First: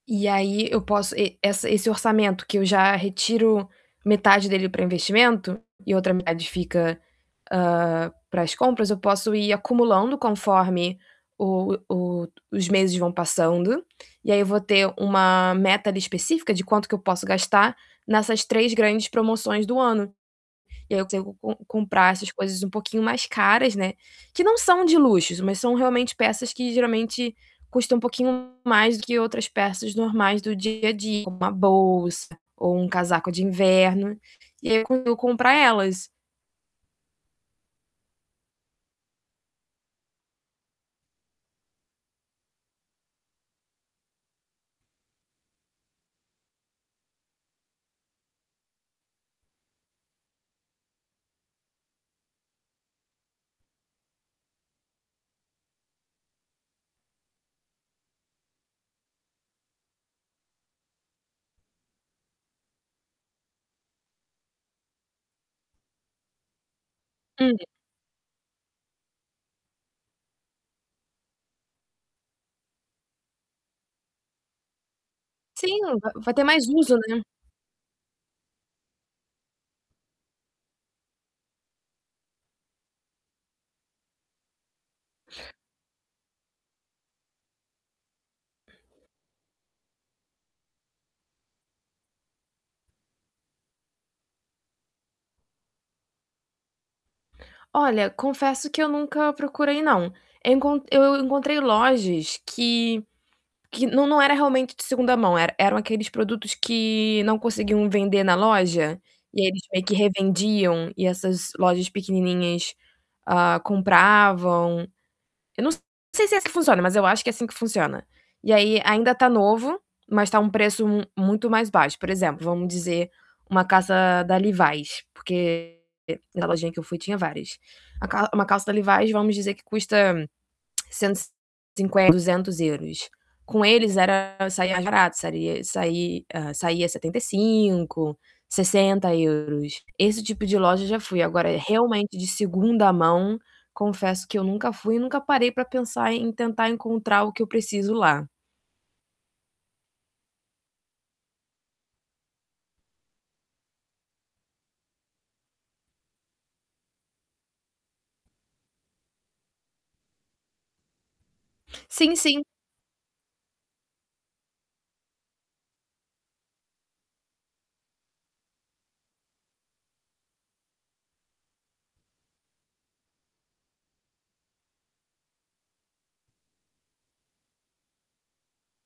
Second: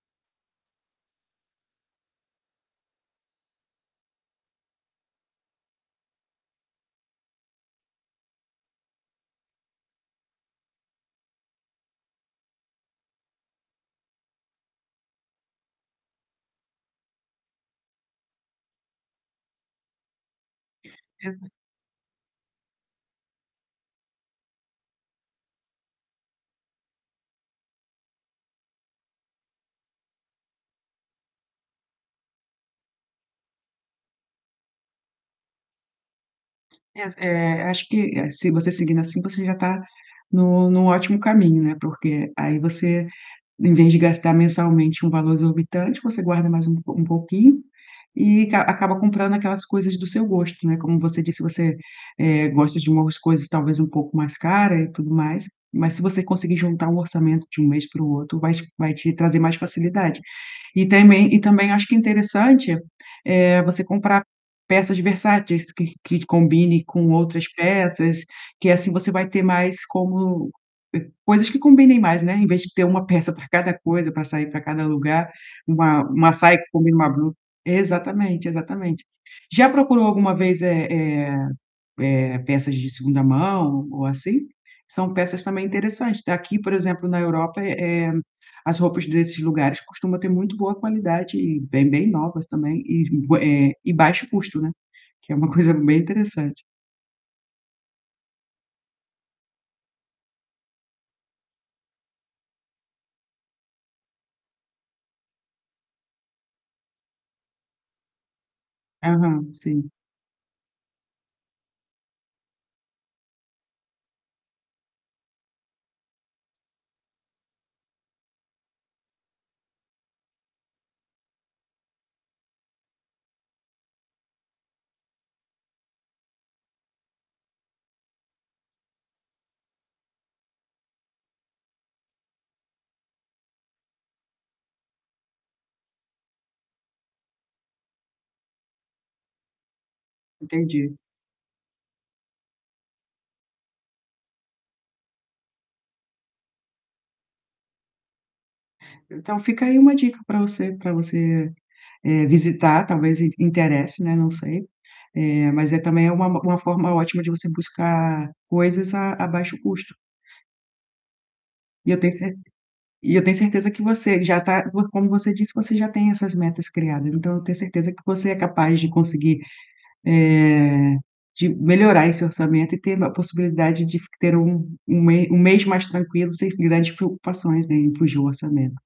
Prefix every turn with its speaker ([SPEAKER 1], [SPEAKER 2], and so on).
[SPEAKER 1] E aí eu posso e essa, esse orçamento que eu já retiro metade dele para investimento e outra metade fica, hã, para as compras, eu posso ir acumulando conforme o o os meses vão passando, e aí eu vou ter uma meta ali específica de quanto que eu posso gastar nessas 3 grandes promoções do ano. E aí eu tento
[SPEAKER 2] Exa
[SPEAKER 1] com comprar essas coisas um pouquinho mais caras, né, que não são de luxos, mas são realmente peças que geralmente custam um pouquinho mais do que outras peças normais do dia a dia, como uma bolsa ou um casaco de inverno, e aí eu co eu comprar elas.
[SPEAKER 2] Es eh, acho que, eh, se você seguindo assim você já está no no ótimo caminho, né, porque aí você, em vez de gastar mensalmente um valor exorbitante, você guarda mais um pou um pouquinho e ca acaba comprando aquelas coisas do seu gosto, né. Como você disse, você gosta de umas coisas talvez um pouco mais cara e tudo mais, mas se você conseguir juntar um orçamento de um mês para o outro, vai te vai te trazer mais facilidade. E tamém e também eu acho que é interessante, eh, você comprar peças de versáteis que que combinem com outras
[SPEAKER 1] [unintelligible]
[SPEAKER 2] peças, que assim você vai ter mais como, eh, coisas que combinem mais, né, em vez de ter uma peça para cada coisa, para sair para cada lugar,
[SPEAKER 1] Sim, não
[SPEAKER 2] uma
[SPEAKER 1] va
[SPEAKER 2] uma
[SPEAKER 1] vai ter
[SPEAKER 2] saia
[SPEAKER 1] mais
[SPEAKER 2] que
[SPEAKER 1] uso,
[SPEAKER 2] combina uma
[SPEAKER 1] né.
[SPEAKER 2] blu exatamente, exatamente. Já procurou alguma vez, eh, eh, eh, peças de 2º mão ou assim? São peças também interessantes. Aqui, por exemplo, na Europa, eh, eh, as roupas desses lugares costumam ter muito boa qualidade e bem bem novas também e j eh, e baixo custo, né, que é uma coisa bem interessante.
[SPEAKER 1] Olha, confesso que eu nunca procurei não, eu encon eu encontrei lojas que que não não era realmente de 2º mão, era eram aqueles produtos que não conseguiam vender na loja, e aí
[SPEAKER 2] Aham,
[SPEAKER 1] eles meio
[SPEAKER 2] sim.
[SPEAKER 1] que revendiam e essas lojas pequenininhas, ah, compravam. Eu não sei se é assim que funciona, mas eu acho que é assim que funciona. E aí ainda tá novo, mas está um preço mu muito mais baixo, por exemplo, vamos dizer, uma calça da Levi's, porque, na lojinha que eu fui tinha várias. A cal uma calça da Levi's, vamos dizer que custa 150€, 200€, com eles era, saía mais barato, saria sai hã, saia 75€, 60€. Esse tipo de loja eu
[SPEAKER 2] Entendi.
[SPEAKER 1] já fui, agora, realmente de 2º mão, confesso que eu nunca fui e nunca parei para pensar em tentar encontrar o que eu preciso lá.
[SPEAKER 2] Então fica aí uma dica para você, para você, eh, visitar, talvez interesse, né, não sei, eh, mas é também, é uma-uma forma ótima de você buscar coisas a a baixo custo. E eu tenho
[SPEAKER 1] Sim,
[SPEAKER 2] cert
[SPEAKER 1] sim.
[SPEAKER 2] e eu tenho certeza que você já está, por como você disse, você já tem essas metas criadas, então eu tenho certeza que você é capaz de conseguir, eh de melhorar esse orçamento e ter a possibilidade de f ter um um m um mês mais tranquilo, sem grandes preocupações em fugir o orçamento.